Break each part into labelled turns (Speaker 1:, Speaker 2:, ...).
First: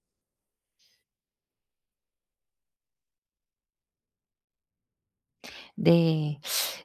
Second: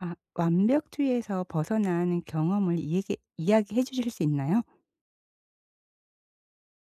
Speaker 1: 아 완벽주의에서 벗어난 경험을 이야기해 주실 수 있나요?
Speaker 2: 네.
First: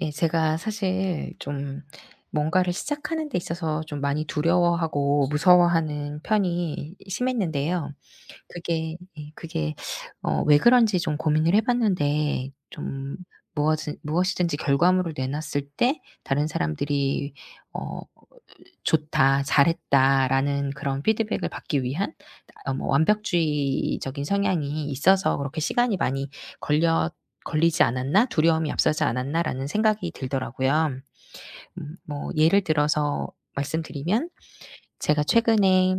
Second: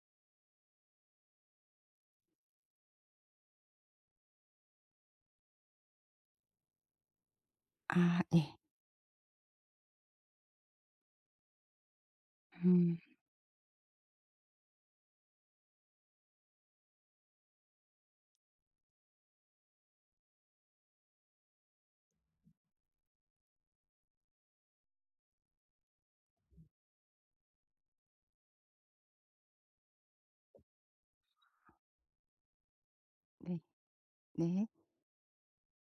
Speaker 2: 예 제가 사실 좀 뭔가를 시작하는 데 있어서 좀 많이 두려워하고 무서워하는 편이 심했는데요.
Speaker 1: 아, 예.
Speaker 2: 그게 예. 그게 왜 그런지 좀 고민을 해 봤는데
Speaker 1: 음
Speaker 2: 좀 무엇이든지 결과물을 내놨을 때 다른 사람들이 어 "좋다. 잘했다."라는 그런 피드백을 받기 위한 뭐 완벽주의적인 성향이 있어서 그렇게 시간이 많이 걸려 '걸리지 않았나? 두려움이 앞서지 않았나?'라는 생각이 들더라고요. 뭐 예를 들어서
Speaker 1: 네.
Speaker 2: 말씀드리면
Speaker 1: 네.
Speaker 2: 제가 최근에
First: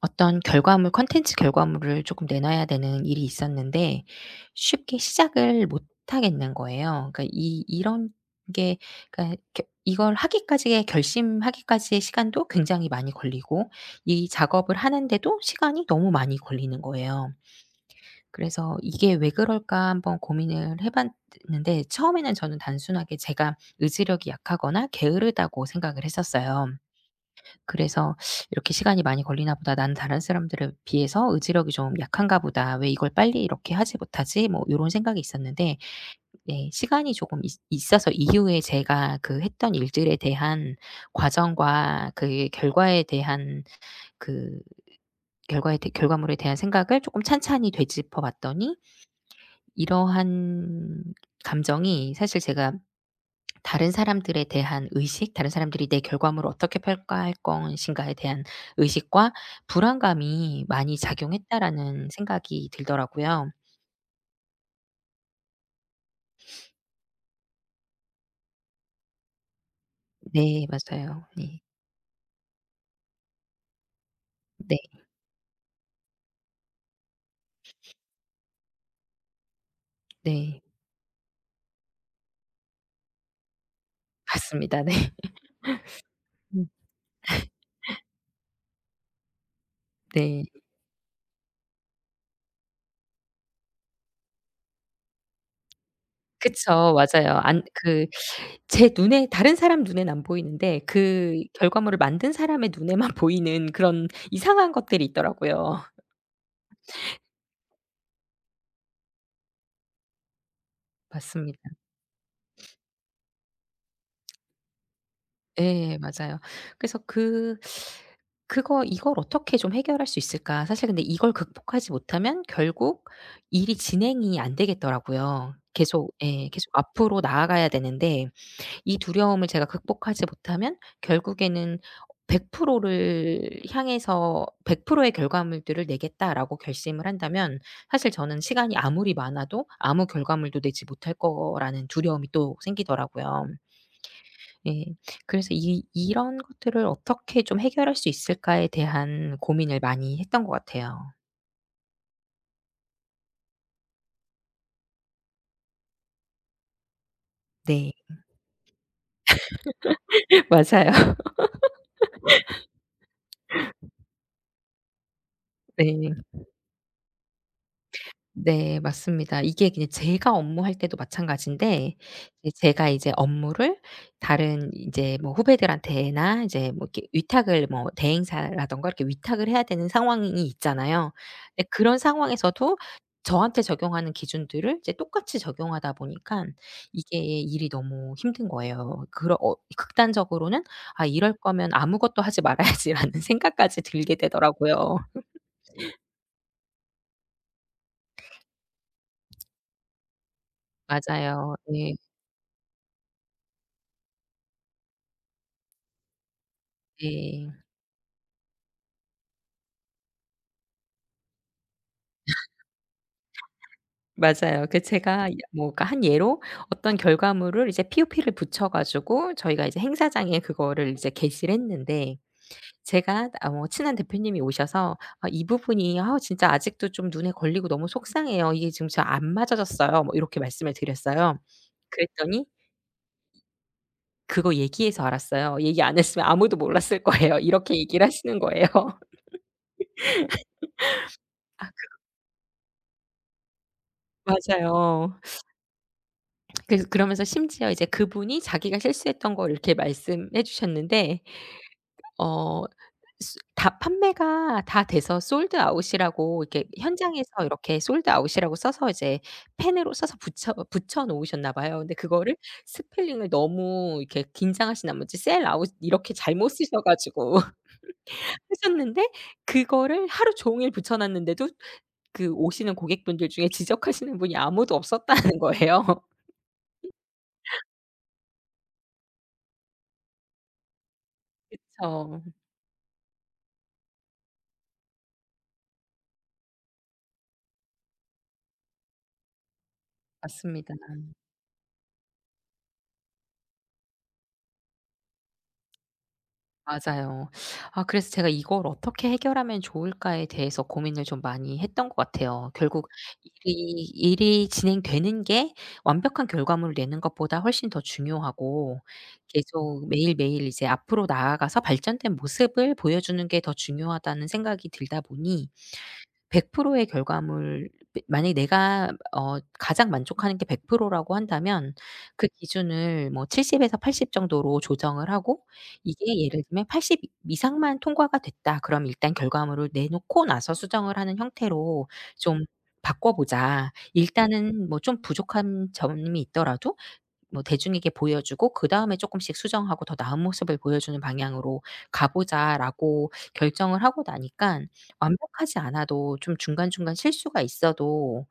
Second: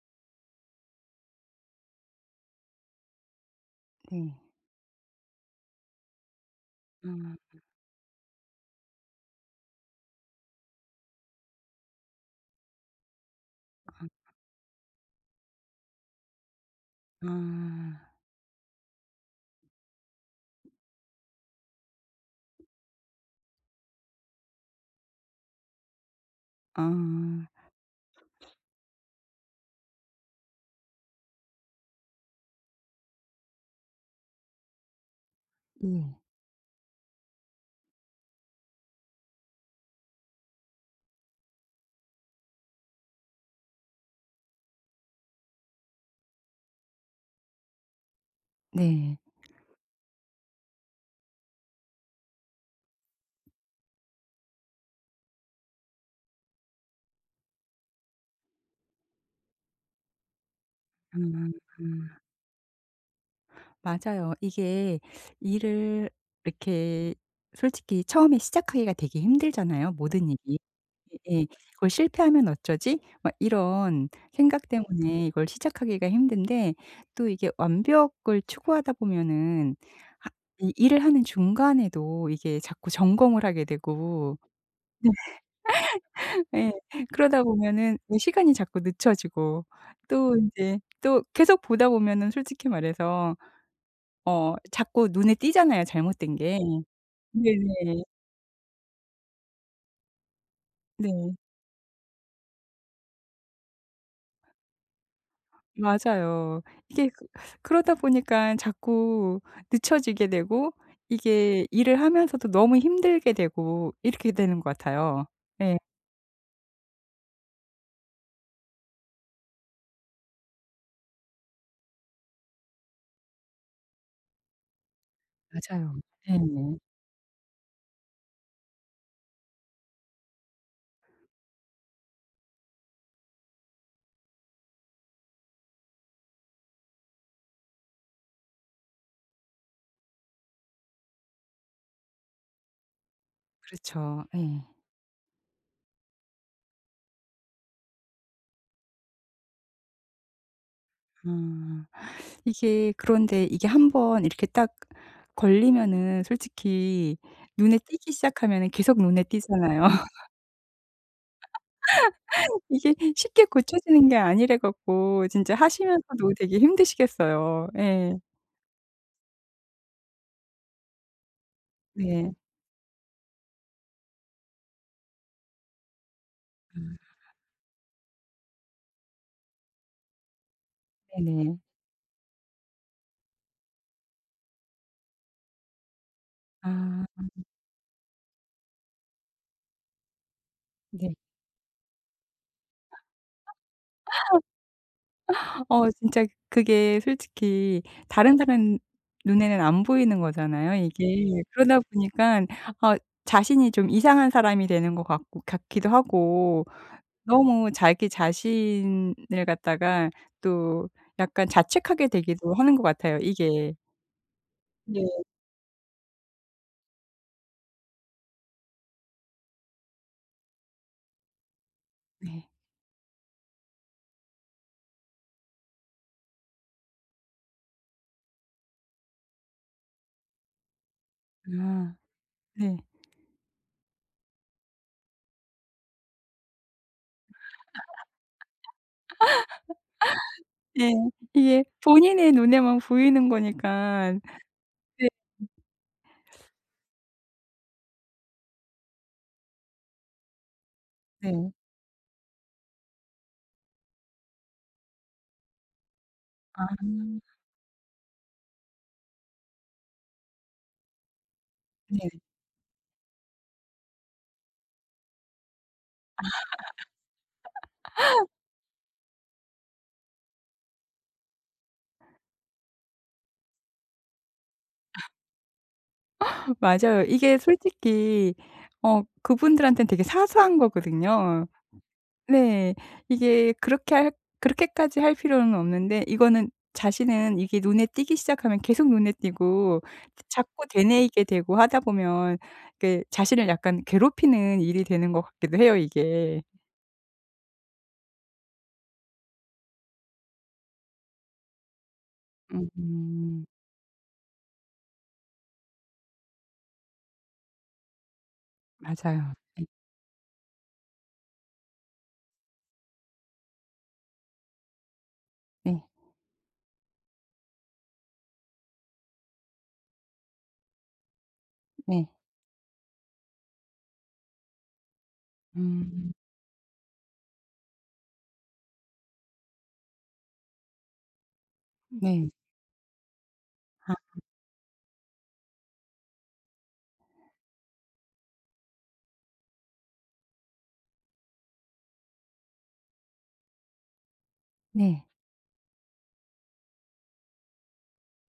Speaker 2: 어떤 결과물 콘텐츠 결과물을 조금 내놔야 되는 일이 있었는데
Speaker 1: 네.
Speaker 2: 쉽게 시작을 못 하겠는 거예요. 그러니까
Speaker 1: 아.
Speaker 2: 이 이런 게 그러니까 겨 이걸 하기까지의 결심하기까지의 시간도 굉장히 많이 걸리고 이 작업을 하는데도 시간이 너무 많이 걸리는 거예요.
Speaker 1: 아.
Speaker 2: 그래서 '이게 왜 그럴까?' 한번 고민을 해 봤는데 처음에는 저는 단순하게 제가 의지력이 약하거나 게으르다고 생각을 했었어요.
Speaker 1: 아.
Speaker 2: 그래서 '이렇게 시간이 많이 걸리나 보다. 나는 다른 사람들에 비해서 의지력이 좀 약한가 보다. 왜 이걸 빨리 이렇게 하지 못하지?' 뭐 요런 생각이 있었는데
Speaker 1: 예.
Speaker 2: 예 시간이 조금 있 있어서 이후에 제가 그 했던 일들에 대한 과정과 그 결과에 대한 그 결과에 대 결과물에 대한 생각을 조금 찬찬히 되짚어 봤더니
Speaker 1: 네.
Speaker 2: 이러한 감정이 사실 제가 다른 사람들에 대한 의식, 다른 사람들이 내 결과물을 어떻게 평가할 것인가에 대한 의식과 불안감이 많이
Speaker 1: 아.
Speaker 2: 작용했다라는
Speaker 1: 아.
Speaker 2: 생각이 들더라고요.
Speaker 1: 맞아요. 이게 일을 이렇게 솔직히 처음에 시작하기가 되게 힘들잖아요, 모든 일이.
Speaker 2: 네 맞아요.
Speaker 1: 예, 예.
Speaker 2: 네.
Speaker 1: '그걸 실패하면 어쩌지?' 막 이런 생각
Speaker 2: 네
Speaker 1: 때문에 이걸 시작하기가 힘든데 또 이게 완벽을 추구하다 보면은 하
Speaker 2: 네.
Speaker 1: 이 일을 하는 중간에도 이게 자꾸 점검을 하게 되고.
Speaker 2: 맞습니다. 네.
Speaker 1: 네.
Speaker 2: 음
Speaker 1: 예. 그러다 보면은 이 시간이 자꾸 늦춰지고 또
Speaker 2: 네.
Speaker 1: 인제 또 계속 보다 보면은 솔직히 말해서 자꾸 눈에 띄잖아요, 잘못된 게.
Speaker 2: 그쵸. 맞아요. 안
Speaker 1: 네네.
Speaker 2: 그 제 눈에 다른 사람 눈엔 안 보이는데
Speaker 1: 네.
Speaker 2: 그 결과물을 만든 사람의 눈에만 보이는 그런 이상한 것들이 있더라고요.
Speaker 1: 맞아요. 이게 그러다 보니까 자꾸 늦춰지게 되고
Speaker 2: 맞습니다.
Speaker 1: 이게 일을 하면서도 너무 힘들게 되고 이렇게 되는 것 같아요. 네,
Speaker 2: 예. 맞아요. 그래서 그거 '이걸 어떻게 좀 해결할 수 있을까?' 사실 근데 이걸 극복하지 못하면 결국 일이 진행이 안 되겠더라고요.
Speaker 1: 맞아요.
Speaker 2: 계속
Speaker 1: 네,
Speaker 2: 예. 계속 앞으로 나아가야 되는데 이 두려움을 제가 극복하지 못하면 결국에는 100%를 향해서 100%의 결과물들을 내겠다라고 결심을 한다면 사실 저는 시간이 아무리 많아도 아무 결과물도 내지 못할 거라는 두려움이 또 생기더라고요.
Speaker 1: 그렇죠. 네.
Speaker 2: 예. 그래서 이 이런 것들을 어떻게 좀 해결할 수 있을까에 대한 고민을 많이 했던 것 같아요.
Speaker 1: 음, 이게 그런데 이게 한번 이렇게 딱 걸리면은 솔직히 눈에
Speaker 2: 네.
Speaker 1: 띄기 시작하면은 계속 눈에 띄잖아요.
Speaker 2: 맞아요.
Speaker 1: 이게 쉽게 고쳐지는 게 아니라 갖고 진짜
Speaker 2: 네.
Speaker 1: 하시면서도 되게 힘드시겠어요. 예.
Speaker 2: 네 맞습니다. 이게 그냥 제가 업무할 때도 마찬가지인데
Speaker 1: 네.
Speaker 2: 이제 제가 이제 업무를 다른 이제 뭐 후배들한테나 이제 뭐 이렇게 위탁을 뭐 대행사라든가 이렇게 위탁을 해야 되는 상황이 있잖아요.
Speaker 1: 아, 네네.
Speaker 2: 근데 그런 상황에서도 저한테 적용하는 기준들을 이제 똑같이 적용하다 보니까 이게
Speaker 1: 아.
Speaker 2: 일이 너무 힘든 거예요. 그러 어 극단적으로는 '아
Speaker 1: 네.
Speaker 2: 이럴 거면 아무것도 하지 말아야지.'라는 생각까지 들게 되더라고요.
Speaker 1: 진짜 그게 솔직히 다른 사람 눈에는 안 보이는 거잖아요, 이게.
Speaker 2: 맞아요.
Speaker 1: 그러다
Speaker 2: 네.
Speaker 1: 보니깐 어 자신이 좀 이상한 사람이 되는 것 같고, 같기도 하고,
Speaker 2: 네.
Speaker 1: 너무 자기 자신을 갖다가 또 약간 자책하게 되기도 하는 것 같아요, 이게.
Speaker 2: 맞아요. 그
Speaker 1: 네.
Speaker 2: 제가 이 뭐 그러니까 한 예로 어떤 결과물을 이제 POP를 붙여 가지고 저희가 이제 행사장에 그거를 이제 게시를 했는데
Speaker 1: 네.
Speaker 2: 제가 아 뭐 친한 대표님이 오셔서 "아 이 부분이 아 진짜 아직도 좀 눈에 걸리고 너무 속상해요. 이게 지금 잘 안 맞아졌어요." 뭐 이렇게 말씀을 드렸어요.
Speaker 1: 아,
Speaker 2: 그랬더니
Speaker 1: 네.
Speaker 2: 그거 얘기해서 알았어요. 얘기 안 했으면 아무도 몰랐을 거예요. 이렇게 얘기를 하시는 거예요.
Speaker 1: 네. 이게
Speaker 2: 아
Speaker 1: 본인의 눈에만 보이는 거니까. 네,
Speaker 2: 맞아요. 그래서 그러면서 심지어 이제 그분이 자기가 실수했던 걸 이렇게 말씀해 주셨는데
Speaker 1: 네.
Speaker 2: 어 다 판매가 다 돼서 솔드 아웃이라고 이렇게
Speaker 1: 아,
Speaker 2: 현장에서 이렇게 솔드 아웃이라고 써서 이제 펜으로 써서 붙여 놓으셨나 봐요. 근데
Speaker 1: 네.
Speaker 2: 그거를 스펠링을 너무 이렇게 긴장하신 나머지 셀 아웃 이렇게 잘못 쓰셔 가지고 하셨는데 그거를 하루 종일 붙여 놨는데도 그 오시는 고객분들 중에 지적하시는 분이 아무도 없었다는 거예요.
Speaker 1: 맞아요. 이게 솔직히 그분들한테는 되게 사소한 거거든요.
Speaker 2: 그쵸.
Speaker 1: 네. 이게 그렇게까지 할 필요는 없는데, 이거는 자신은 이게 눈에 띄기 시작하면 계속 눈에 띄고 자꾸
Speaker 2: 맞습니다.
Speaker 1: 되뇌이게 되고 하다 보면 이게 자신을 약간 괴롭히는 일이 되는 것 같기도 해요, 이게.
Speaker 2: 맞아요. 아 그래서 제가 '이걸 어떻게 해결하면 좋을까.'에 대해서 고민을 좀 많이 했던 것 같아요. 결국
Speaker 1: 음.
Speaker 2: 일이 진행되는 게 완벽한 결과물을 내는 것보다 훨씬 더 중요하고
Speaker 1: 맞아요. 네.
Speaker 2: 계속 매일매일 이제 앞으로 나아가서 발전된 모습을 보여주는 게 더 중요하다는 생각이 들다 보니
Speaker 1: 네.
Speaker 2: 100%의 결과물 만약에 내가 어 가장 만족하는 게 100% 라고 한다면
Speaker 1: 네.
Speaker 2: 그 기준을 뭐 70 에서 80 정도로 조정을 하고
Speaker 1: 음.
Speaker 2: 이게 예를 들면 80 이상만 통과가 됐다. 그럼 일단 결과물을 내놓고 나서 수정을 하는 형태로
Speaker 1: 네.
Speaker 2: 좀 바꿔 보자. 일단은 뭐 좀 부족한 점이 있더라도 뭐 대중에게 보여주고 그다음에 조금씩 수정하고 '더 나은 모습을 보여주는 방향으로 가 보자.'라고 결정을 하고 나니까
Speaker 1: 네.
Speaker 2: 완벽하지 않아도 좀 중간중간 실수가 있어도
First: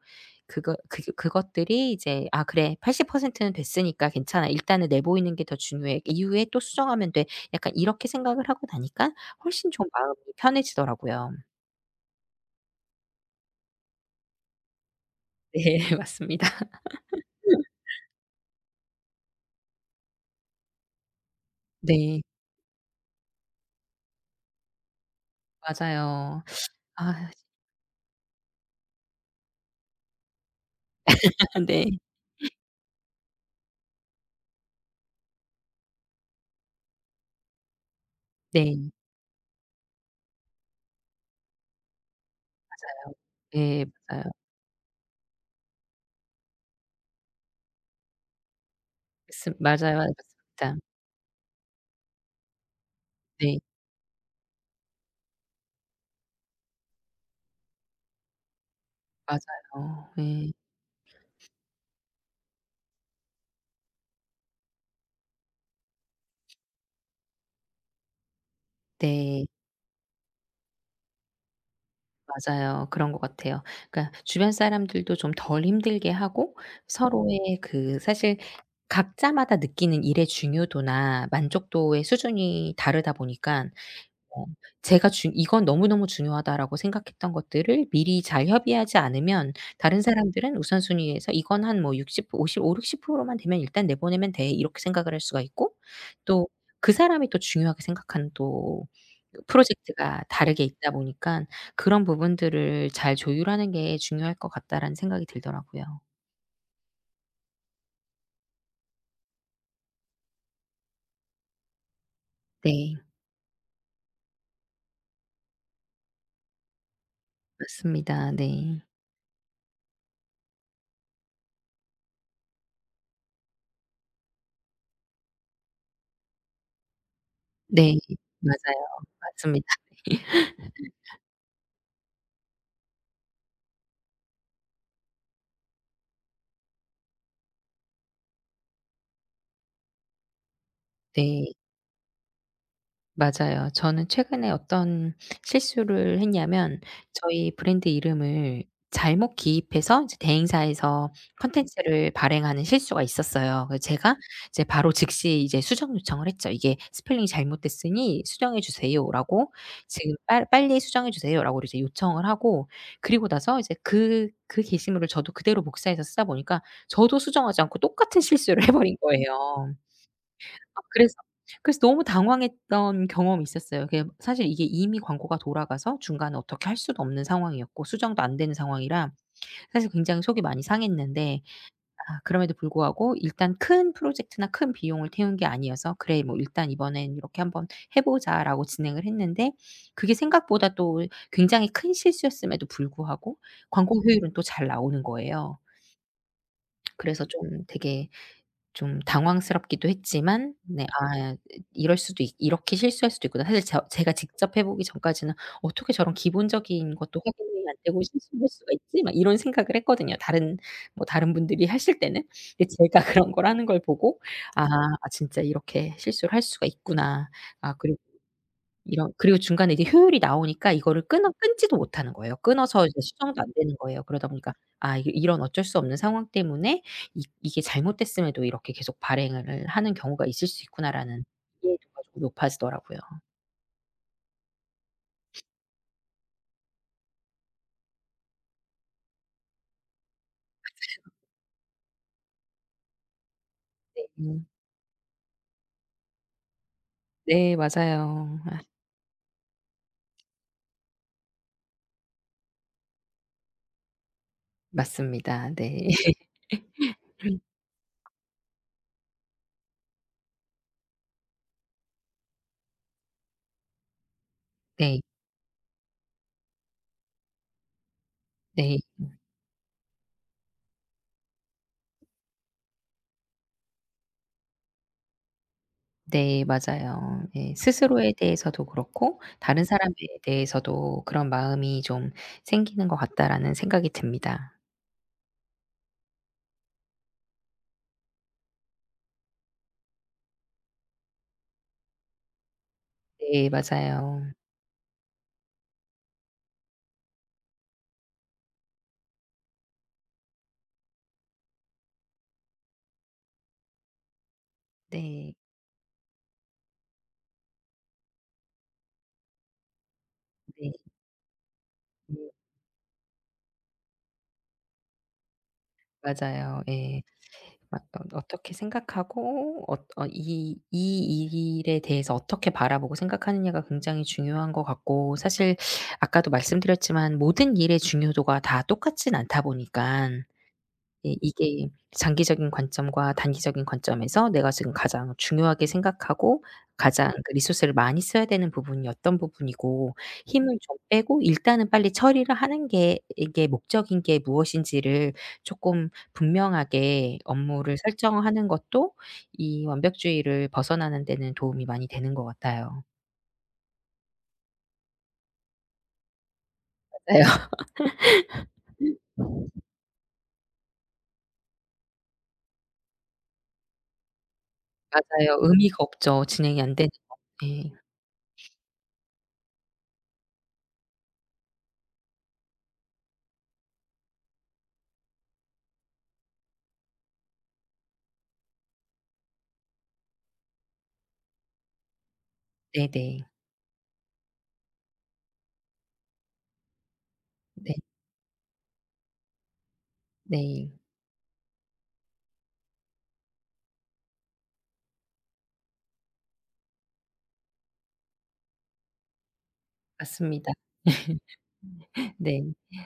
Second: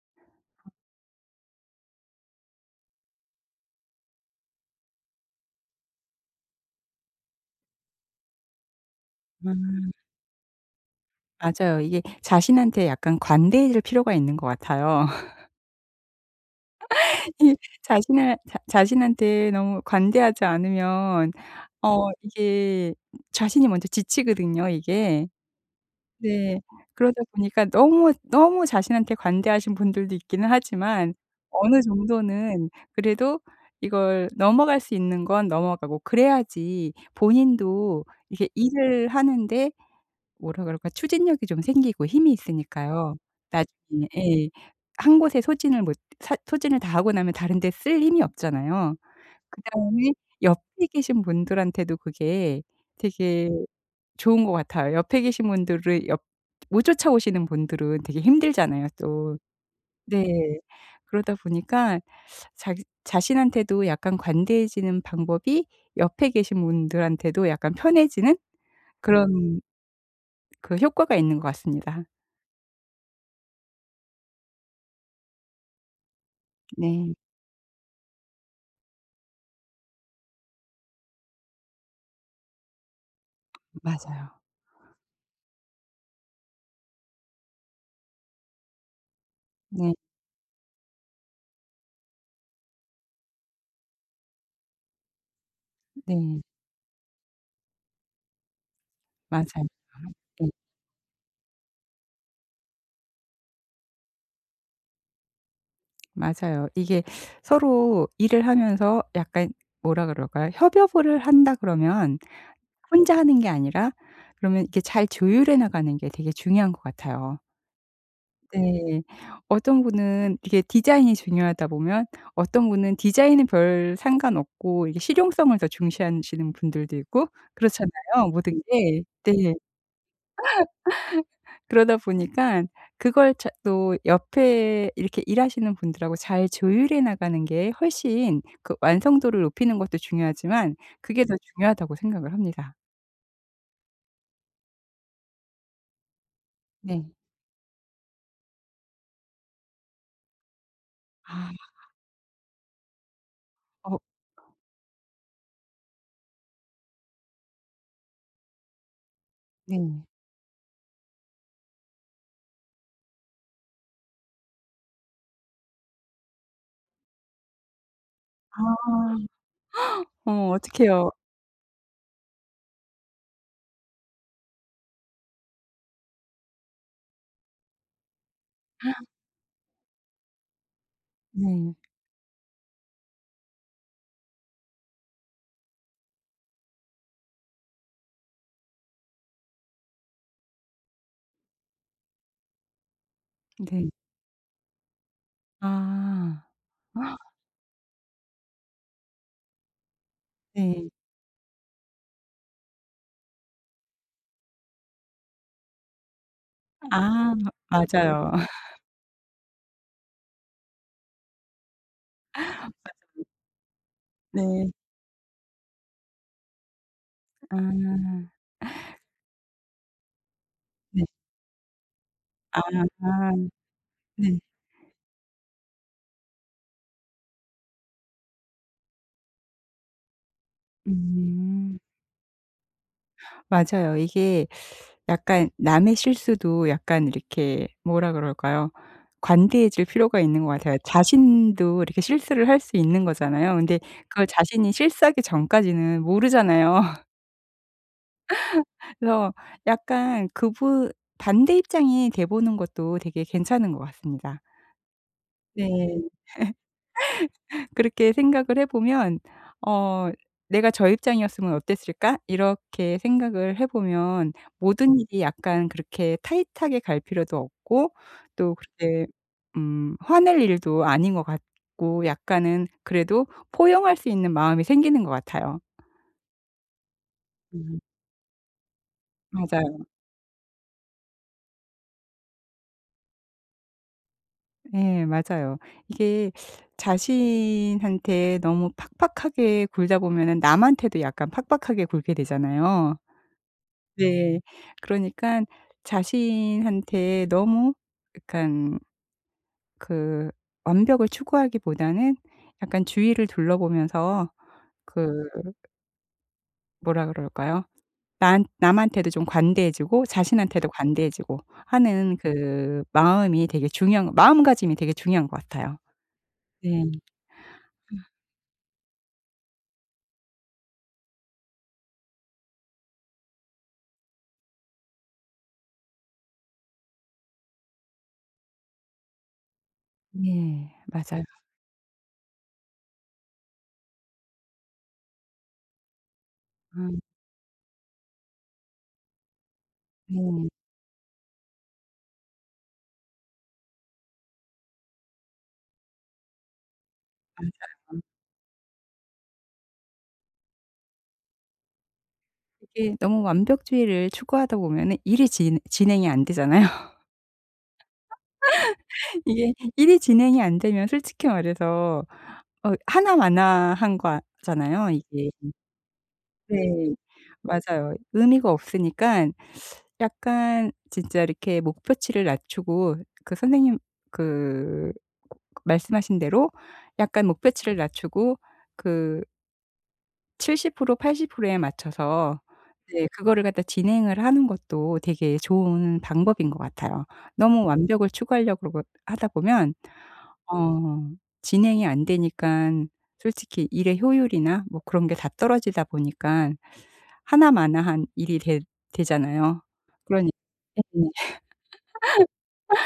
Speaker 2: 그거 그 그것들이 이제 '아 그래 80%는 됐으니까 괜찮아. 일단은 내보이는 게 더 중요해. 이후에 또 수정하면 돼.' 약간 이렇게 생각을 하고 나니까 훨씬 좀 마음이 편해지더라고요.
Speaker 1: 아, 맞아요. 이게 자신한테 약간 관대해질 필요가 있는 것 같아요.
Speaker 2: 네. 맞습니다.
Speaker 1: 이 자신을 자 자신한테 너무 관대하지 않으면
Speaker 2: 네.
Speaker 1: 이게 자신이 먼저 지치거든요, 이게.
Speaker 2: 맞아요.
Speaker 1: 네. 그러다
Speaker 2: 아
Speaker 1: 보니까 너무, 너무 자신한테 관대하신 분들도 있기는 하지만 어느
Speaker 2: 네.
Speaker 1: 정도는 그래도 이걸 넘어갈 수 있는 건 넘어가고 그래야지 본인도 이게
Speaker 2: 네.
Speaker 1: 일을 하는데 뭐라 그럴까, 추진력이 좀 생기고 힘이
Speaker 2: 맞아요.
Speaker 1: 있으니까요.
Speaker 2: 네.
Speaker 1: 나중에.
Speaker 2: 맞아요.
Speaker 1: 예. 한 곳에 소진을 못 사 소진을 다 하고 나면 다른 데 쓸 힘이 없잖아요.
Speaker 2: 맞 맞아요.
Speaker 1: 그다음에
Speaker 2: 맞습니다.
Speaker 1: 옆에 계신 분들한테도 그게 되게
Speaker 2: 네.
Speaker 1: 좋은 것 같아요. 옆에 계신 분들을 옆 못 쫓아오시는 분들은 되게 힘들잖아요, 또.
Speaker 2: 맞아요.
Speaker 1: 네.
Speaker 2: 예.
Speaker 1: 그러다 보니까 자기 자신한테도 약간 관대해지는 방법이 옆에 계신 분들한테도 약간 편해지는
Speaker 2: 네.
Speaker 1: 그런 그 효과가 있는 것 같습니다.
Speaker 2: 맞아요. 그런 것 같아요. 그러니까 주변 사람들도 좀 덜 힘들게 하고
Speaker 1: 네.
Speaker 2: 서로의 그 사실 각자마다 느끼는 일의 중요도나 만족도의 수준이 다르다 보니까
Speaker 1: 맞아요.
Speaker 2: 어 제가 중 '이건 너무너무 중요하다.'라고 생각했던 것들을 미리 잘 협의하지 않으면
Speaker 1: 네.
Speaker 2: 다른 사람들은 우선순위에서 '이건 한 뭐 육십 오50 5십6 0 만 되면 일단 내보내면 돼.' 이렇게 생각을 할 수가 있고
Speaker 1: 네.
Speaker 2: 또 그 사람이 또 중요하게 생각하는 또
Speaker 1: 맞아요.
Speaker 2: 프로젝트가
Speaker 1: 네.
Speaker 2: 다르게 있다 보니까 그런 부분들을 잘 조율하는 게 중요할 것 같다라는 생각이 들더라고요.
Speaker 1: 맞아요. 이게 서로 일을 하면서 약간 뭐라 그럴까요? 협업을 한다 그러면
Speaker 2: 네.
Speaker 1: 혼자 하는 게 아니라, 그러면 이게 잘 조율해 나가는 게 되게 중요한 것 같아요.
Speaker 2: 맞습니다. 네.
Speaker 1: 네. 어떤 분은 이게 디자인이 중요하다 보면, 어떤 분은 디자인은 별 상관없고 이게 실용성을 더 중시하시는 분들도 있고,
Speaker 2: 네.
Speaker 1: 그렇잖아요, 모든
Speaker 2: 맞아요.
Speaker 1: 게. 네.
Speaker 2: 맞습니다.
Speaker 1: 그러다 보니까 그걸 자 또 옆에 이렇게 일하시는 분들하고 잘 조율해 나가는 게 훨씬 그 완성도를 높이는 것도 중요하지만 그게 더
Speaker 2: 네.
Speaker 1: 중요하다고 생각을 합니다.
Speaker 2: 맞아요. 저는 최근에 어떤 실수를 했냐면
Speaker 1: 네.
Speaker 2: 저희 브랜드 이름을 잘못 기입해서 이제 대행사에서
Speaker 1: 아,
Speaker 2: 콘텐츠를 발행하는 실수가 있었어요. 그래서
Speaker 1: 어.
Speaker 2: 제가 이제 바로 즉시 이제 수정 요청을 했죠. "이게 스펠링이 잘못됐으니 수정해 주세요."라고
Speaker 1: 네.
Speaker 2: "지금 빨 빨리 수정해 주세요."라고 이제 요청을 하고 그리고 나서 이제 그 게시물을 저도 그대로 복사해서 쓰다 보니까 저도 수정하지 않고 똑같은 실수를 해 버린
Speaker 1: 아.
Speaker 2: 거예요.
Speaker 1: 어,
Speaker 2: 아
Speaker 1: 어떡해요.
Speaker 2: 그래서 그래서 너무 당황했던 경험이 있었어요. 그게 사실 이게 이미 광고가 돌아가서 중간에 어떻게 할 수도 없는 상황이었고 수정도 안 되는 상황이라 사실 굉장히 속이 많이 상했는데
Speaker 1: 네.
Speaker 2: 아 그럼에도 불구하고 일단 큰 프로젝트나 큰 비용을 태운 게 아니어서 '그래 뭐 일단 이번엔 이렇게 한번 해 보자.'라고 진행을 했는데 그게 생각보다 또 굉장히 큰 실수였음에도 불구하고
Speaker 1: 네. 네.
Speaker 2: 광고 효율은 또 잘 나오는 거예요.
Speaker 1: 아.
Speaker 2: 그래서 좀 되게 좀 당황스럽기도 했지만 네
Speaker 1: 네.
Speaker 2: 아 이럴 수도 있 '이렇게 실수할 수도 있구나.' 사실 저 제가 직접 해 보기 전까지는 '어떻게 저런 기본적인 것도
Speaker 1: 아,
Speaker 2: 확인이 안 되고
Speaker 1: 맞아요.
Speaker 2: 실수할 수가 있지?' 막 이런 생각을 했거든요. 다른 뭐 다른 분들이 하실 때는. 근데 제가 그런 걸 하는 걸 보고 '아,
Speaker 1: 네.
Speaker 2: 아 진짜 이렇게 실수를 할 수가 있구나.' 아 그리고
Speaker 1: 아.
Speaker 2: 이런 그리고 중간에 이제 효율이 나오니까 이거를
Speaker 1: 네.
Speaker 2: 끊어 끊지도 못하는 거예요.
Speaker 1: 아.
Speaker 2: 끊어서 이제 수정도 안 되는 거예요. 그러다
Speaker 1: 네.
Speaker 2: 보니까 아 이 이런 어쩔 수 없는 상황 때문에 이 '이게 잘못됐음에도 이렇게 계속 발행을 하는 경우가 있을 수 있구나.'라는
Speaker 1: 음.
Speaker 2: 이해도가 좀 높아지더라고요.
Speaker 1: 맞아요. 이게 약간 남의 실수도 약간 이렇게 뭐라 그럴까요? 관대해질 필요가 있는 것 같아요. 자신도 이렇게 실수를 할 수 있는 거잖아요. 근데
Speaker 2: 네.
Speaker 1: 그걸
Speaker 2: 음.
Speaker 1: 자신이 실수하기 전까지는 모르잖아요.
Speaker 2: 네 맞아요. 아
Speaker 1: 그래서 약간 그분 반대 입장이 돼 보는 것도 되게 괜찮은 것 같습니다.
Speaker 2: 맞습니다. 네.
Speaker 1: 네. 그렇게 생각을 해 보면 어 '내가 저 입장이었으면 어땠을까?' 이렇게 생각을 해 보면 모든
Speaker 2: 네.
Speaker 1: 일이 약간 그렇게 타이트하게 갈 필요도 없고, 또
Speaker 2: 네.
Speaker 1: 그렇게 화낼 일도 아닌 것 같고, 약간은 그래도 포용할 수 있는 마음이 생기는 것 같아요.
Speaker 2: 네 맞아요. 예.
Speaker 1: 음.
Speaker 2: 스스로에 대해서도 그렇고 다른
Speaker 1: 맞아요.
Speaker 2: 사람에 대해서도 그런 마음이 좀 생기는 것 같다라는 생각이 듭니다.
Speaker 1: 예, 맞아요. 이게 자신한테 너무 팍팍하게 굴다 보면은 남한테도 약간 팍팍하게 굴게 되잖아요.
Speaker 2: 네 맞아요.
Speaker 1: 네. 그러니깐 자신한테 너무 약간 그 완벽을 추구하기보다는 약간 주위를 둘러보면서 그
Speaker 2: 네.
Speaker 1: 뭐라 그럴까요? 난 남한테도 좀 관대해지고 자신한테도
Speaker 2: 네.
Speaker 1: 관대해지고 하는
Speaker 2: 네.
Speaker 1: 그 마음이 되게 중요한, 마음가짐이 되게 중요한 것 같아요.
Speaker 2: 맞아요.
Speaker 1: 네.
Speaker 2: 예. 어떻게 생각하고 이 일에 대해서 어떻게 바라보고 생각하느냐가 굉장히 중요한 것 같고 사실 아까도 말씀드렸지만 모든 일의 중요도가 다 똑같진 않다 보니깐
Speaker 1: 네.
Speaker 2: 예
Speaker 1: 맞아요.
Speaker 2: 이게 장기적인 관점과 단기적인 관점에서 내가 지금 가장 중요하게 생각하고 가장
Speaker 1: 아,
Speaker 2: 그 리소스를 많이 써야 되는 부분이 어떤 부분이고
Speaker 1: 네.
Speaker 2: 힘을 좀 빼고 일단은 빨리 처리를 하는 게 이게 목적인 게 무엇인지를 조금 분명하게 업무를 설정하는 것도 이 완벽주의를 벗어나는 데는 도움이 많이 되는 것 같아요.
Speaker 1: 이게 너무 완벽주의를 추구하다 보면은 일이 진 진행이 안 되잖아요.
Speaker 2: 맞아요.
Speaker 1: 이게 일이 진행이 안 되면 솔직히 말해서 하나마나한 거잖아요, 이게.
Speaker 2: 맞아요. 의미가 없죠. 진행이 안 되는
Speaker 1: 네.
Speaker 2: 거. 네.
Speaker 1: 맞아요. 의미가 없으니깐 약간 진짜 이렇게 목표치를 낮추고 그 선생님 그 말씀하신 대로 약간 목표치를 낮추고 그 70% 80%에 맞춰서 네
Speaker 2: 네네.
Speaker 1: 그거를 갖다 진행을 하는 것도 되게 좋은 방법인 것 같아요. 너무
Speaker 2: 네.
Speaker 1: 완벽을 추구하려고 그러고 하다 보면
Speaker 2: 네.
Speaker 1: 어 진행이 안 되니깐 솔직히 일의 효율이나 뭐 그런 게 다 떨어지다 보니깐 하나마나한 일이 되 되잖아요. 그러니,
Speaker 2: 맞습니다.
Speaker 1: 예.
Speaker 2: 네.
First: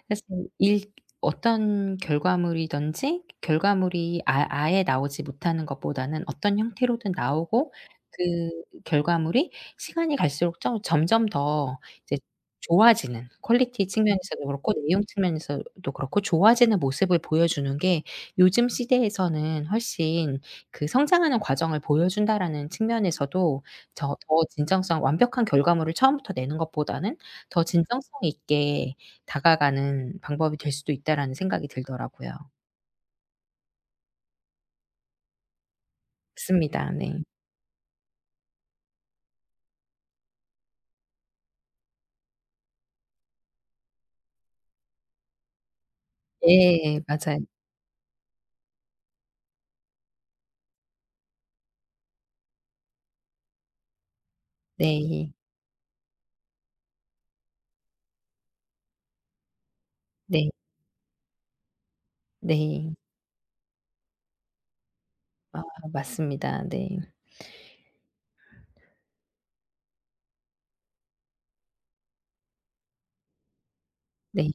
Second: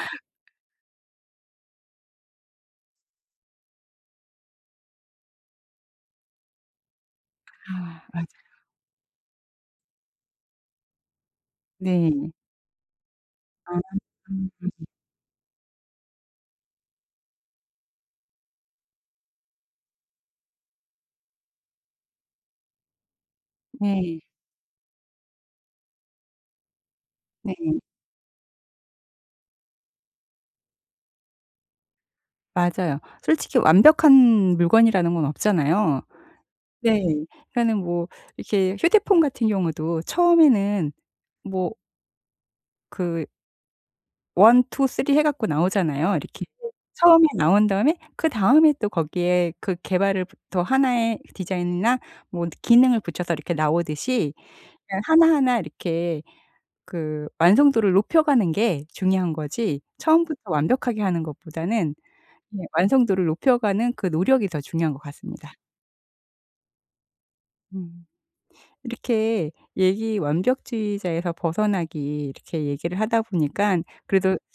Speaker 2: 사실 일 어떤 결과물이든지 결과물이 아 아예 나오지 못하는 것보다는 어떤 형태로든 나오고
Speaker 1: 아, 맞아요.
Speaker 2: 그 결과물이 시간이 갈수록 점 점점 더 이제
Speaker 1: 네.
Speaker 2: 좋아지는 퀄리티
Speaker 1: 아,
Speaker 2: 측면에서도 그렇고 내용 측면에서도 그렇고 좋아지는 모습을 보여주는 게 요즘 시대에서는 훨씬 그 '성장하는 과정을 보여준다.'라는 측면에서도 저
Speaker 1: 네.
Speaker 2: 더 진정성 완벽한 결과물을 처음부터 내는 것보다는
Speaker 1: 네.
Speaker 2: 더 진정성 있게 다가가는 방법이 될 수도 있다라는 생각이 들더라고요.
Speaker 1: 맞아요. 솔직히 완벽한 물건이라는 건 없잖아요.
Speaker 2: 맞습니다.
Speaker 1: 네.
Speaker 2: 네.
Speaker 1: 그러니까는 뭐 이렇게 휴대폰 같은 경우도 처음에는 뭐 그 원 투 쓰리 해 갖고 나오잖아요, 이렇게. 네.
Speaker 2: 예.
Speaker 1: 처음에
Speaker 2: 맞아요.
Speaker 1: 나온 다음에 그다음에 또 거기에 그 개발을 부 더 하나의 디자인이나 뭐 기능을 붙여서 이렇게 나오듯이 그냥
Speaker 2: 네.
Speaker 1: 하나하나 이렇게 그 완성도를 높여가는 게 중요한 거지,
Speaker 2: 네.
Speaker 1: 처음부터 완벽하게 하는 것보다는 예
Speaker 2: 네.
Speaker 1: 완성도를 높여가는 그 노력이 더 중요한 것 같습니다.
Speaker 2: 아 맞습니다. 네.
Speaker 1: 음. 이렇게 얘기, 완벽주의자에서 벗어나기 이렇게 얘기를 하다 보니까 그래도
Speaker 2: 네.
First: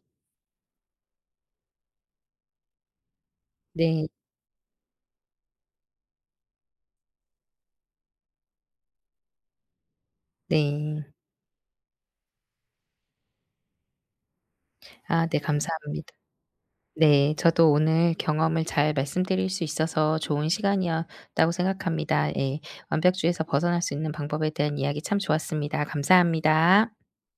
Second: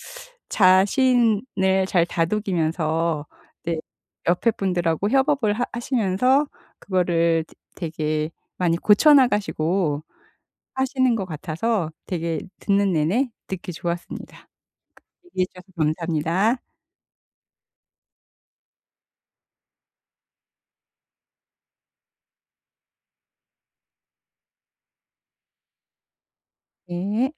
Speaker 1: 자신을 잘 다독이면서 네
Speaker 2: 네.
Speaker 1: 옆에 분들하고 협업을 하 하시면서 그거를 되 되게 많이 고쳐 나가시고
Speaker 2: 네.
Speaker 1: 하시는 것 같아서 되게 듣는 내내 듣기 좋았습니다.
Speaker 2: 아 네
Speaker 1: 얘기해 주셔서
Speaker 2: 감사합니다.
Speaker 1: 감사합니다.
Speaker 2: 네. 저도 오늘 경험을 잘 말씀드릴 수 있어서 좋은 시간이었다고 생각합니다. 예. 완벽주의에서 벗어날 수 있는 방법에 대한 이야기 참 좋았습니다. 감사합니다.
Speaker 1: 네.